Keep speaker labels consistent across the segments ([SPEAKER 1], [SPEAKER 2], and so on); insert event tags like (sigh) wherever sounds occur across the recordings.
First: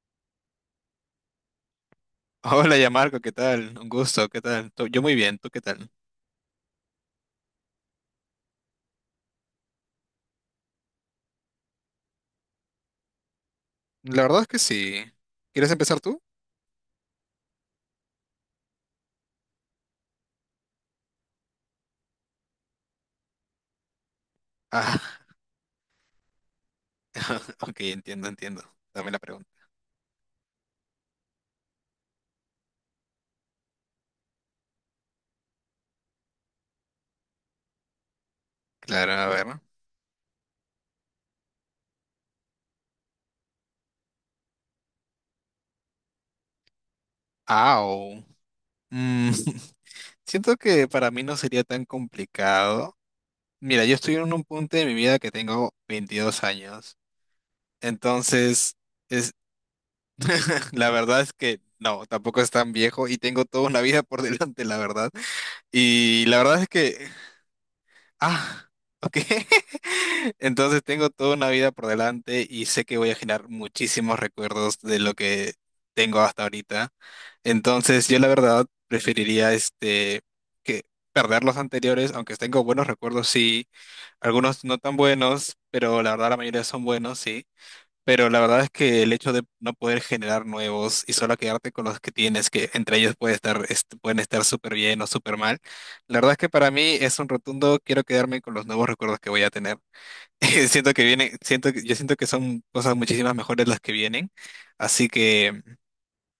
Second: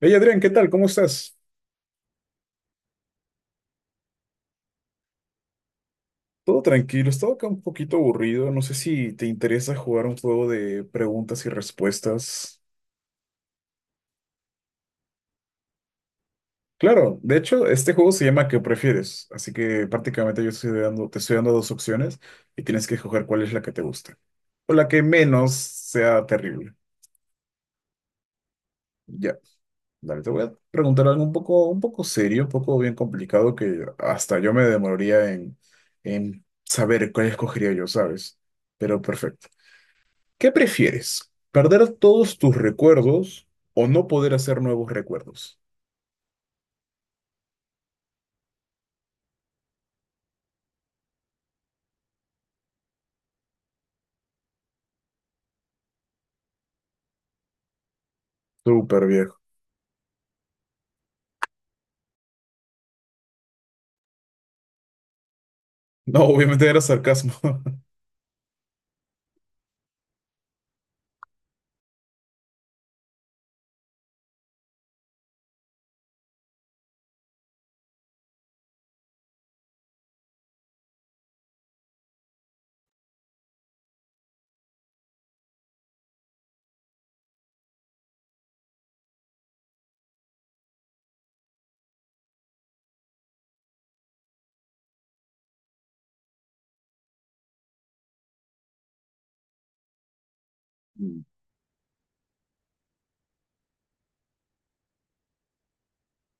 [SPEAKER 1] Hey Adrián, ¿qué tal? ¿Cómo estás?
[SPEAKER 2] Hola, ya Marco, ¿qué tal? Un gusto, ¿qué tal? Yo muy bien, ¿tú qué tal?
[SPEAKER 1] Todo tranquilo, estaba acá un poquito aburrido. No sé si te interesa jugar un juego de preguntas y respuestas.
[SPEAKER 2] La verdad es que sí. ¿Quieres empezar tú?
[SPEAKER 1] Claro, de hecho, este juego se llama ¿Qué prefieres? Así que prácticamente yo te estoy dando dos opciones y tienes que escoger cuál es la que te gusta o la
[SPEAKER 2] Ah,
[SPEAKER 1] que menos sea terrible.
[SPEAKER 2] (laughs) ok, entiendo, entiendo. Dame la
[SPEAKER 1] Ya,
[SPEAKER 2] pregunta.
[SPEAKER 1] dale, te voy a preguntar algo un poco serio, un poco bien complicado que hasta yo me demoraría en saber cuál escogería yo, ¿sabes? Pero
[SPEAKER 2] Claro, a
[SPEAKER 1] perfecto.
[SPEAKER 2] ver.
[SPEAKER 1] ¿Qué prefieres? ¿Perder todos tus recuerdos o no poder hacer nuevos recuerdos?
[SPEAKER 2] Au. Mm, (laughs) siento que para mí no sería tan complicado. Mira, yo estoy en un punto de mi vida que tengo 22 años. Entonces,
[SPEAKER 1] Súper
[SPEAKER 2] es,
[SPEAKER 1] viejo.
[SPEAKER 2] (laughs) la verdad es que no, tampoco es tan viejo y tengo toda una vida por (laughs) delante, la verdad.
[SPEAKER 1] No,
[SPEAKER 2] Y la verdad
[SPEAKER 1] obviamente
[SPEAKER 2] es
[SPEAKER 1] era
[SPEAKER 2] que.
[SPEAKER 1] sarcasmo. (laughs)
[SPEAKER 2] Ah, ok. (laughs) Entonces tengo toda una vida por delante y sé que voy a generar muchísimos recuerdos de lo que tengo hasta ahorita. Entonces yo la verdad preferiría este que perder los anteriores, aunque tengo buenos recuerdos, sí, algunos no tan buenos, pero la verdad la mayoría son buenos, sí. Pero la verdad es que el hecho de no poder generar nuevos y solo quedarte con los que tienes, que entre ellos puede estar, pueden estar súper bien o súper mal, la verdad es que para mí es un rotundo, quiero quedarme con los nuevos recuerdos que voy a tener. (laughs) Siento que vienen, yo siento que son cosas muchísimas mejores las que vienen, así que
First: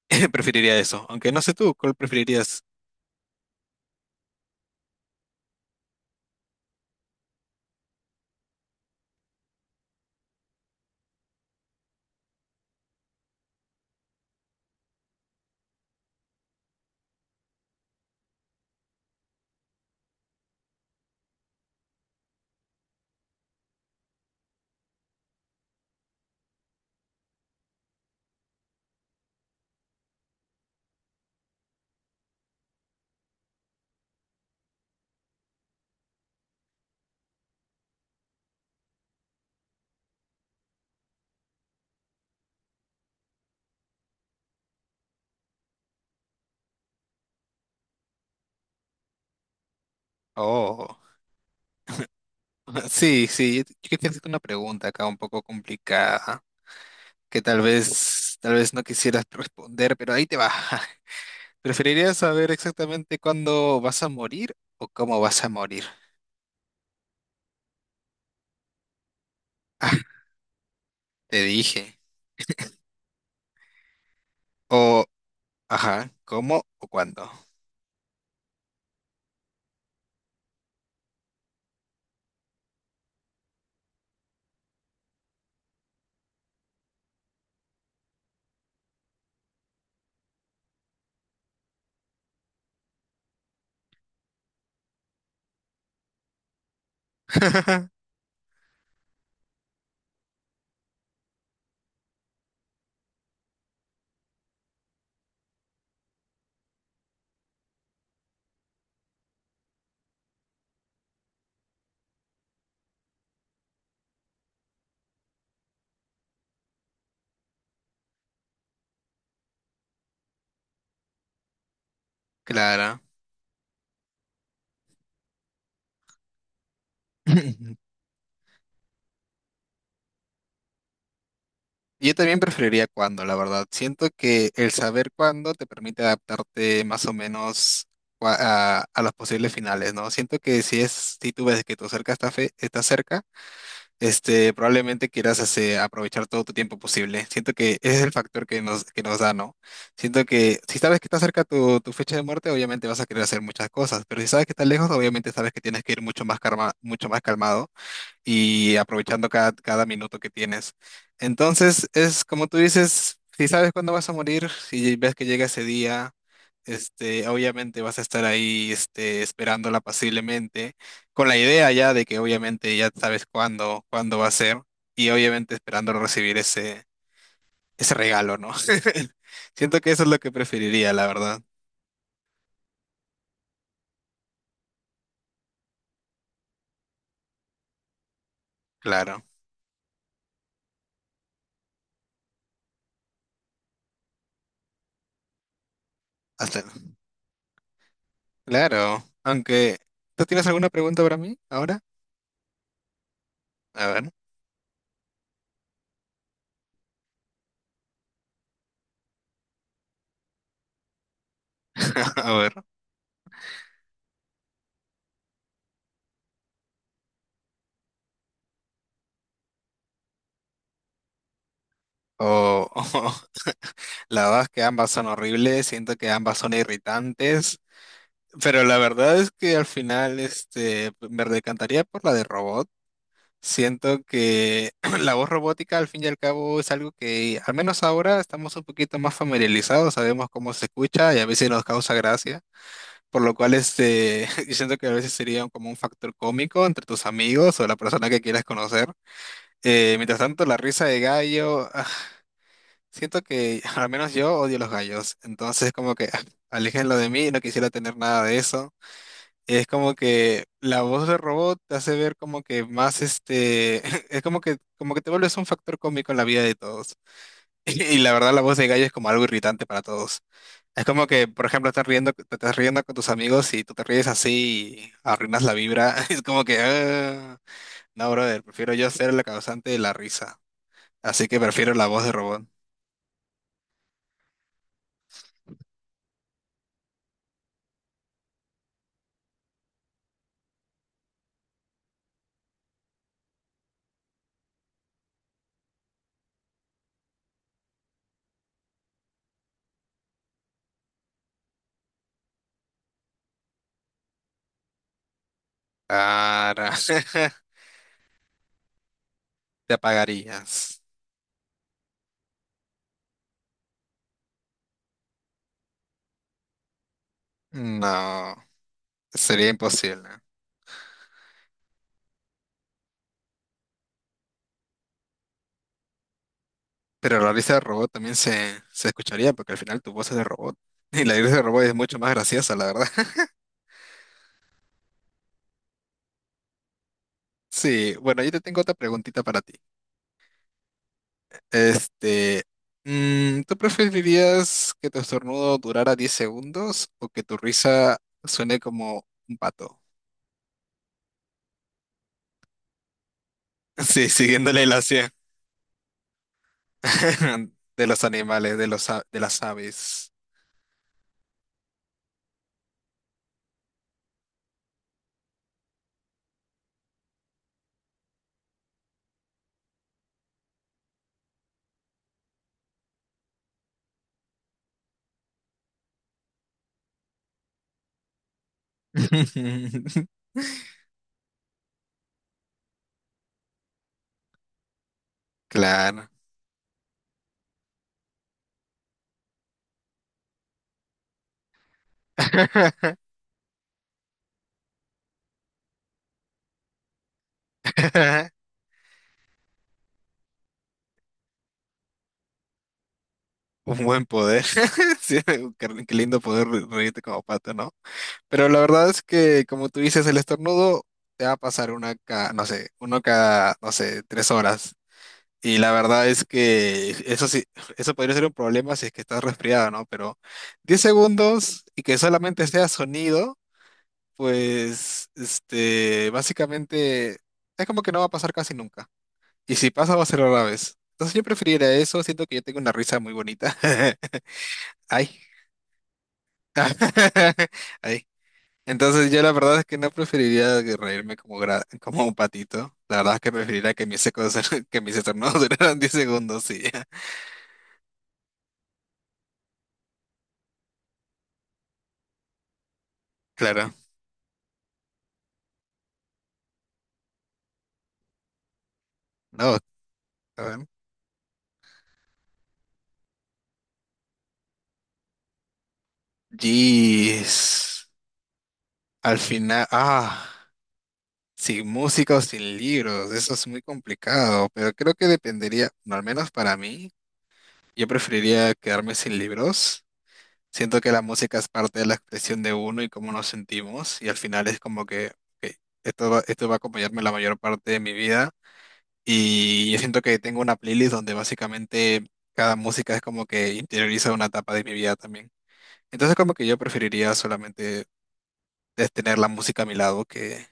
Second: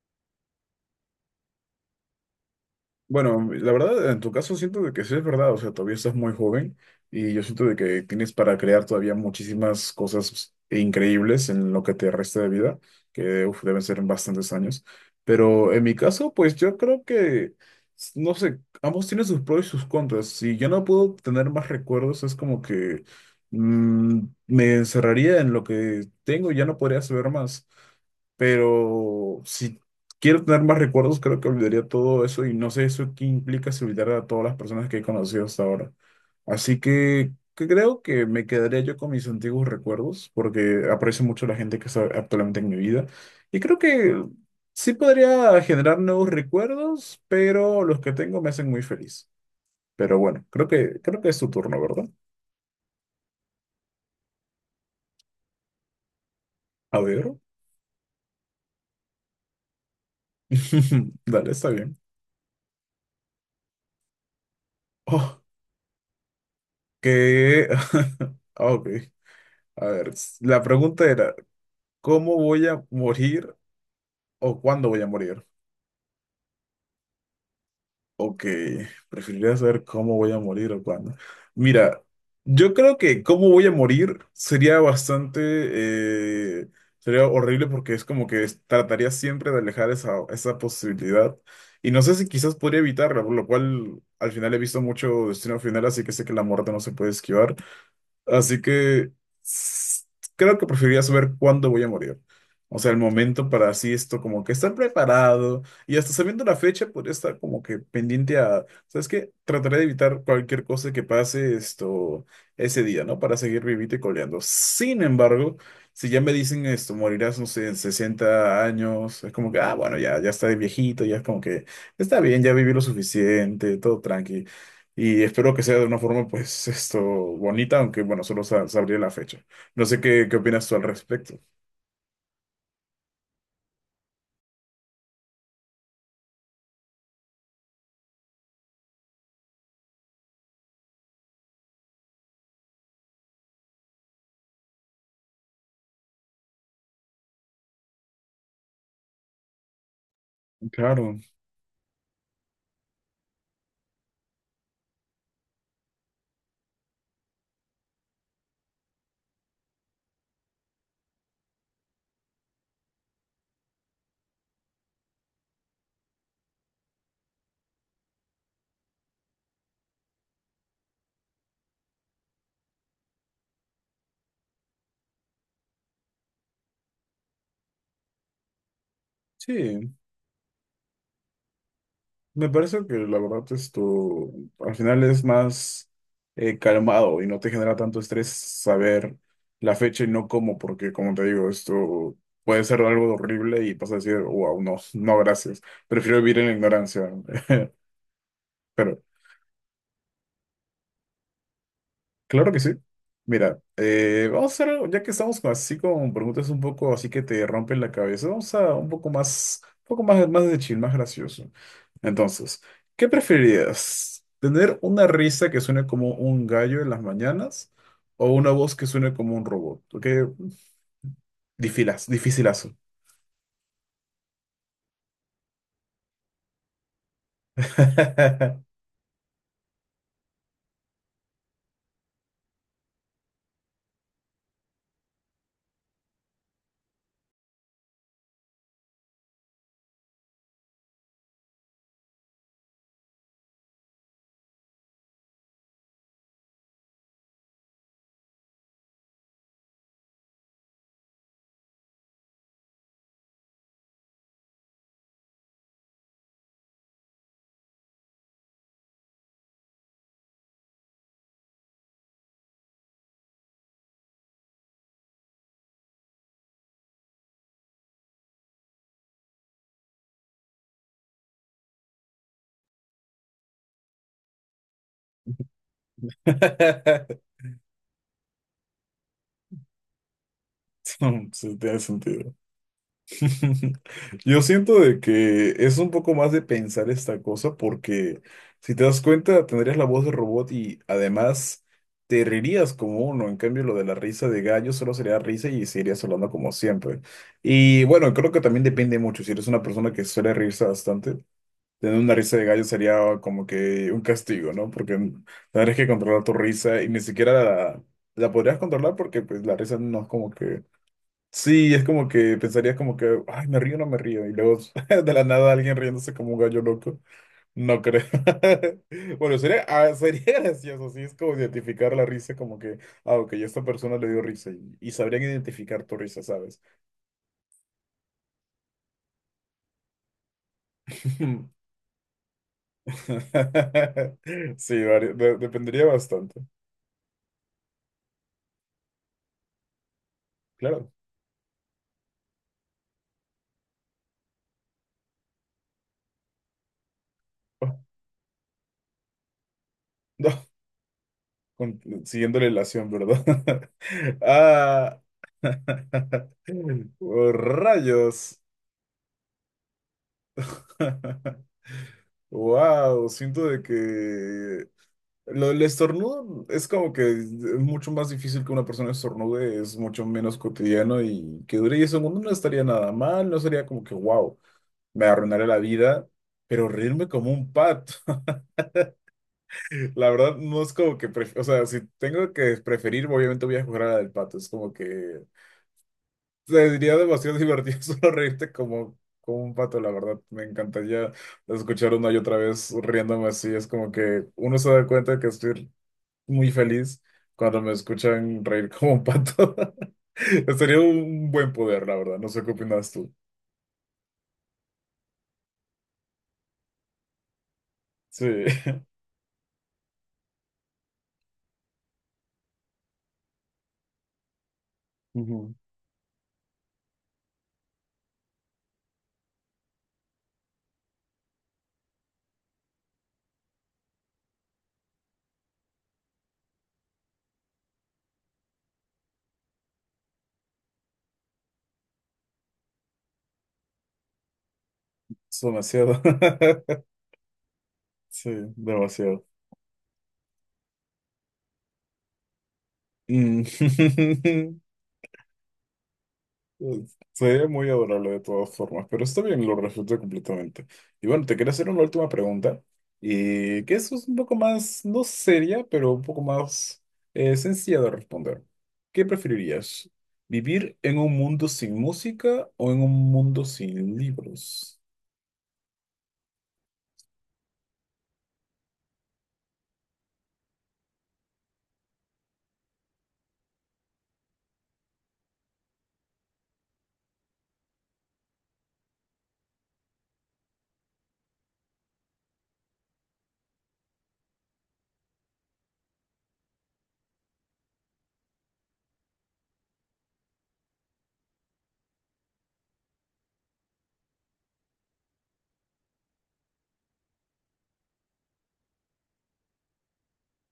[SPEAKER 2] (laughs) preferiría eso. Aunque no sé tú, ¿cuál preferirías?
[SPEAKER 1] Bueno, la verdad, en tu caso siento de que sí es verdad, o sea, todavía estás muy joven y yo siento de que tienes para crear todavía muchísimas cosas increíbles en lo que te resta de vida, que uf, deben ser bastantes años. Pero en mi caso, pues yo creo que, no sé, ambos tienen sus pros y sus contras. Si yo no puedo tener más recuerdos, es como que mm, me encerraría en lo que tengo y ya no podría saber más. Pero si quiero tener más recuerdos, creo que olvidaría todo eso y no sé eso qué implica si olvidara a todas las personas que he conocido hasta ahora. Así que creo que me quedaría yo con mis antiguos recuerdos porque aprecio mucho la gente que está actualmente en mi vida y creo que sí podría generar nuevos recuerdos, pero los que tengo me hacen muy feliz. Pero bueno, creo
[SPEAKER 2] Oh,
[SPEAKER 1] que, creo que es tu turno, ¿verdad?
[SPEAKER 2] (laughs) sí, sí, yo quería hacerte una pregunta acá un poco complicada,
[SPEAKER 1] A ver.
[SPEAKER 2] que tal vez no quisieras (laughs) responder, pero ahí te va. (laughs)
[SPEAKER 1] (laughs) Dale, está bien.
[SPEAKER 2] ¿Preferirías saber exactamente cuándo vas a morir o cómo
[SPEAKER 1] Oh,
[SPEAKER 2] vas a morir?
[SPEAKER 1] que... (laughs) Ah, Ok. A
[SPEAKER 2] Ah,
[SPEAKER 1] ver, la pregunta era,
[SPEAKER 2] te dije.
[SPEAKER 1] ¿Cómo voy a morir o cuándo voy
[SPEAKER 2] O,
[SPEAKER 1] a morir?
[SPEAKER 2] ajá, ¿cómo o cuándo?
[SPEAKER 1] Ok, preferiría saber cómo voy a morir o cuándo. Mira, yo creo que cómo voy a morir sería bastante, sería horrible porque es como que trataría siempre de alejar esa, esa posibilidad. Y no sé si quizás podría evitarla, por lo cual al final he visto mucho Destino Final, así que sé que la muerte no se puede esquivar.
[SPEAKER 2] (laughs)
[SPEAKER 1] Así que s- creo que preferiría saber cuándo voy a morir. O sea, el momento para así esto, como que estar preparado y hasta sabiendo la fecha, podría estar como que pendiente a, ¿sabes qué? Trataré de evitar cualquier cosa que pase esto ese día, ¿no? Para seguir vivito y coleando. Sin embargo, si ya me dicen esto, morirás, no sé, en 60 años, es como que, ah, bueno, ya, ya está de viejito, ya es como que está bien, ya viví lo
[SPEAKER 2] Claro.
[SPEAKER 1] suficiente, todo tranqui. Y espero que sea de una forma, pues, esto bonita,
[SPEAKER 2] (laughs)
[SPEAKER 1] aunque bueno, solo sabría la fecha. No sé qué, qué opinas tú al respecto.
[SPEAKER 2] Yo también preferiría cuándo, la verdad. Siento que el saber cuándo te permite adaptarte más o menos a los posibles finales, ¿no? Siento que si tú ves que tu cerca está está cerca, este, probablemente quieras aprovechar todo tu tiempo posible. Siento que ese es el factor que nos da, ¿no? Siento que si sabes que
[SPEAKER 1] Claro,
[SPEAKER 2] está cerca tu fecha de muerte, obviamente vas a querer hacer muchas cosas, pero si sabes que está lejos, obviamente sabes que tienes que ir mucho más calmado y aprovechando cada, cada minuto que tienes. Entonces, es como tú dices, si sabes cuándo vas a morir si ves que llega ese día, este, obviamente vas a estar ahí, este, esperándola pacientemente con la idea ya de que obviamente ya sabes cuándo va a ser y obviamente esperando recibir ese regalo, ¿no? (laughs) Siento que
[SPEAKER 1] sí,
[SPEAKER 2] eso es lo que preferiría, la verdad.
[SPEAKER 1] me parece que la verdad esto al final es más calmado y no te genera tanto estrés saber
[SPEAKER 2] Claro.
[SPEAKER 1] la fecha y no cómo, porque como te digo, esto puede ser algo horrible y vas a decir, wow, no, no, gracias, prefiero vivir en la
[SPEAKER 2] Hasta,
[SPEAKER 1] ignorancia. (laughs) Pero
[SPEAKER 2] claro. Aunque, ¿tú tienes alguna pregunta para mí ahora?
[SPEAKER 1] Claro que sí. Mira,
[SPEAKER 2] A ver,
[SPEAKER 1] vamos a hacer, algo, ya que estamos así con preguntas un poco así que te rompen la cabeza, vamos a un poco más, más de chill, más gracioso.
[SPEAKER 2] (laughs) a ver.
[SPEAKER 1] Entonces, ¿qué preferirías? ¿Tener una risa que suene como un gallo en las mañanas o una voz que suene como un robot? ¿Ok? Difilas,
[SPEAKER 2] O,
[SPEAKER 1] dificilazo.
[SPEAKER 2] o- (laughs) la verdad es que ambas son horribles, siento que ambas son irritantes,
[SPEAKER 1] (laughs)
[SPEAKER 2] pero la verdad es que al final este, me decantaría por la de robot. Siento que (clears throat) la voz robótica al fin y al cabo es algo que al menos ahora estamos un poquito más familiarizados, sabemos cómo se escucha y a veces nos causa gracia, por lo cual este, (laughs) yo siento que a veces sería como un factor cómico entre tus amigos o la persona que quieras conocer. Mientras tanto, la risa de gallo. (laughs) Siento que (laughs) al menos yo odio los gallos, entonces como que (laughs) ah, aléjenlo de mí, no quisiera tener nada de eso. Es como que la voz del robot te hace ver como que más este, (laughs) es como que te vuelves un factor cómico en la vida de todos. (laughs) Y, la verdad la voz de gallo es como algo irritante para todos. Es como que, por ejemplo, estás riendo, te estás riendo con tus amigos y tú te ríes así y arruinas la vibra. (laughs) Es como que, ah, no, brother, prefiero yo ser la causante de la risa. Así
[SPEAKER 1] Sí,
[SPEAKER 2] que prefiero
[SPEAKER 1] tiene
[SPEAKER 2] la voz de
[SPEAKER 1] sentido.
[SPEAKER 2] robot.
[SPEAKER 1] (laughs) Yo siento de que es un poco más de pensar esta cosa porque si te das cuenta tendrías la voz de robot y además te reirías como uno. En cambio lo de la risa de gallo solo sería risa y seguirías hablando como siempre. Y bueno, creo que también depende mucho. Si eres una persona que suele reírse bastante, tener una risa de gallo sería como que un castigo, ¿no? Porque tendrías que controlar tu
[SPEAKER 2] Claro.
[SPEAKER 1] risa y ni siquiera
[SPEAKER 2] (laughs)
[SPEAKER 1] la podrías controlar porque pues la
[SPEAKER 2] ¿Te
[SPEAKER 1] risa no es como que
[SPEAKER 2] apagarías?
[SPEAKER 1] Sí, es como que pensarías como que, ay, me río o no me río. Y luego (laughs) de la nada alguien riéndose como un gallo loco. No creo.
[SPEAKER 2] No,
[SPEAKER 1] (laughs) Bueno,
[SPEAKER 2] sería imposible.
[SPEAKER 1] sería (laughs) gracioso, sí, es como identificar la risa como que, ah, ok, a esta persona le dio risa y sabrían identificar tu risa, ¿sabes?
[SPEAKER 2] Pero la risa del robot también se escucharía porque al final tu voz es de robot. (laughs) Y la risa del robot
[SPEAKER 1] (laughs)
[SPEAKER 2] es mucho más graciosa, la verdad. (laughs)
[SPEAKER 1] Sí, dependería bastante,
[SPEAKER 2] Sí, bueno, yo te tengo otra preguntita para ti.
[SPEAKER 1] claro.
[SPEAKER 2] Este, mm, ¿tú preferirías que tu estornudo durara 10 segundos o que tu
[SPEAKER 1] Oh,
[SPEAKER 2] risa suene como un pato?
[SPEAKER 1] No, con- siguiendo la relación, ¿verdad?
[SPEAKER 2] (laughs) Sí,
[SPEAKER 1] (laughs)
[SPEAKER 2] siguiendo la
[SPEAKER 1] Ah,
[SPEAKER 2] ilación
[SPEAKER 1] (laughs) oh,
[SPEAKER 2] (laughs) de los
[SPEAKER 1] rayos.
[SPEAKER 2] animales, de los, de las aves.
[SPEAKER 1] (laughs) Wow, siento de que el estornudo es como que es mucho más difícil que una persona estornude, es mucho menos cotidiano y que dure 10 segundos no estaría nada mal, no sería como que wow, me arruinaré la vida, pero reírme como un pato, (laughs)
[SPEAKER 2] (laughs)
[SPEAKER 1] la verdad no es como que, o sea, si tengo que preferir, obviamente voy a jugar a la del pato, es como que
[SPEAKER 2] Claro.
[SPEAKER 1] Sería demasiado divertido (laughs) solo reírte como, como un pato, la verdad. Me encantaría escuchar una y otra vez
[SPEAKER 2] (laughs)
[SPEAKER 1] riéndome así. Es como que uno se da cuenta que estoy muy feliz cuando me escuchan reír como un pato. (laughs) Sería un buen poder, la verdad. No sé qué opinas tú.
[SPEAKER 2] Un buen poder. (laughs) Sí, qué, qué lindo poder reírte como pato, ¿no?
[SPEAKER 1] Sí.
[SPEAKER 2] Pero la verdad es que, como tú dices, el estornudo te va a pasar no sé, uno cada, no sé, 3 horas.
[SPEAKER 1] (laughs) Ujú.
[SPEAKER 2] Y la verdad es que eso sí, (sighs) eso podría ser un problema si es que estás resfriado, ¿no? Pero 10 segundos y que solamente sea sonido, pues, este, básicamente es como que no va a pasar casi nunca. Y si pasa, va a ser rara vez. Entonces yo preferiría eso, siento que yo tengo una risa muy bonita. (laughs) Ay.
[SPEAKER 1] Es demasiado. (laughs)
[SPEAKER 2] (laughs) Ahí,
[SPEAKER 1] Sí,
[SPEAKER 2] Entonces yo
[SPEAKER 1] demasiado.
[SPEAKER 2] la verdad es que no preferiría que reírme como, como un patito. La verdad es que preferiría que mis secos,
[SPEAKER 1] Mm.
[SPEAKER 2] (laughs)
[SPEAKER 1] (laughs)
[SPEAKER 2] que mis estornudos (laughs) duraran 10 segundos y ya.
[SPEAKER 1] Sería muy adorable de todas formas, pero está bien, lo respeto completamente. Y bueno, te quería hacer una última pregunta, y
[SPEAKER 2] Claro.
[SPEAKER 1] que eso es un poco más, no seria, pero un poco más sencilla de responder. ¿Qué
[SPEAKER 2] No,
[SPEAKER 1] preferirías?
[SPEAKER 2] a ver.
[SPEAKER 1] ¿Vivir en un mundo sin música o en un mundo sin libros?
[SPEAKER 2] Jeez. Al final, ah, sin música o sin libros, eso es muy complicado, pero creo que dependería, no, al menos para mí, yo preferiría quedarme sin libros. Siento que la música es parte de la expresión de uno y cómo nos sentimos y al final es como que ok, esto va a acompañarme la mayor parte de mi vida y yo siento que tengo una playlist donde básicamente cada música es como que interioriza una etapa de mi vida también. Entonces como que yo preferiría solamente es tener la música a mi lado que,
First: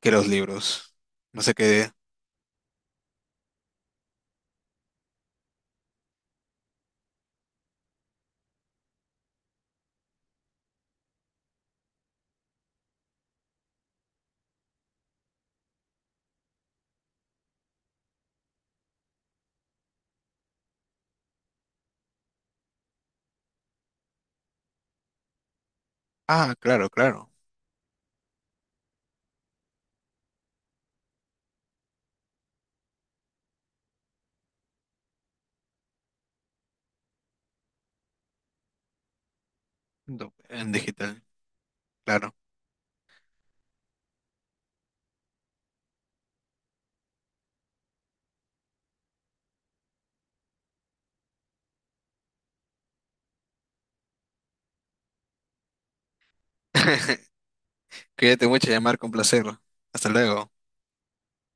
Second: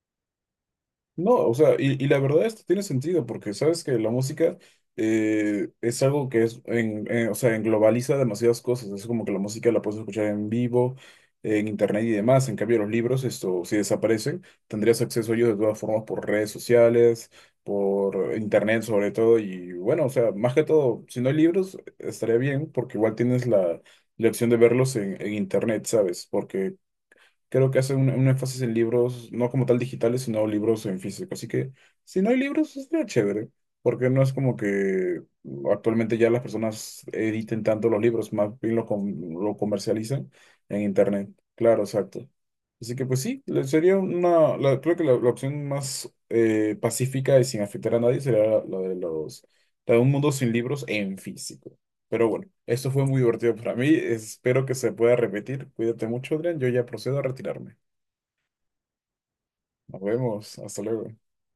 [SPEAKER 2] que los libros.
[SPEAKER 1] No,
[SPEAKER 2] No
[SPEAKER 1] o
[SPEAKER 2] sé
[SPEAKER 1] sea,
[SPEAKER 2] qué.
[SPEAKER 1] y la verdad esto tiene sentido porque sabes que la música es algo que o sea, englobaliza demasiadas cosas. Es como que la música la puedes escuchar en vivo, en internet y demás. En cambio, los libros, esto, si desaparecen, tendrías acceso a ellos de todas formas por redes sociales, por internet sobre todo. Y bueno, o sea, más que todo, si no hay libros, estaría bien porque igual tienes la, la opción de verlos en internet, ¿sabes?
[SPEAKER 2] Ah,
[SPEAKER 1] Porque
[SPEAKER 2] claro, claro.
[SPEAKER 1] Creo que hace un énfasis en libros, no como tal digitales, sino libros en físico. Así que si no hay libros, estaría chévere, porque no es como que actualmente ya las personas editen tanto los libros, más bien lo comercializan
[SPEAKER 2] En
[SPEAKER 1] en
[SPEAKER 2] digital,
[SPEAKER 1] internet. Claro, exacto.
[SPEAKER 2] claro.
[SPEAKER 1] Así que pues sí, sería una, creo que la opción más pacífica y sin afectar a nadie sería la la de un mundo sin libros en físico. Pero bueno, esto fue muy divertido para mí. Espero que se pueda repetir. Cuídate mucho, Adrián. Yo ya procedo a
[SPEAKER 2] (laughs)
[SPEAKER 1] retirarme.
[SPEAKER 2] Cuídate mucho, llamar con placer.
[SPEAKER 1] Nos
[SPEAKER 2] Hasta luego.
[SPEAKER 1] vemos. Hasta luego.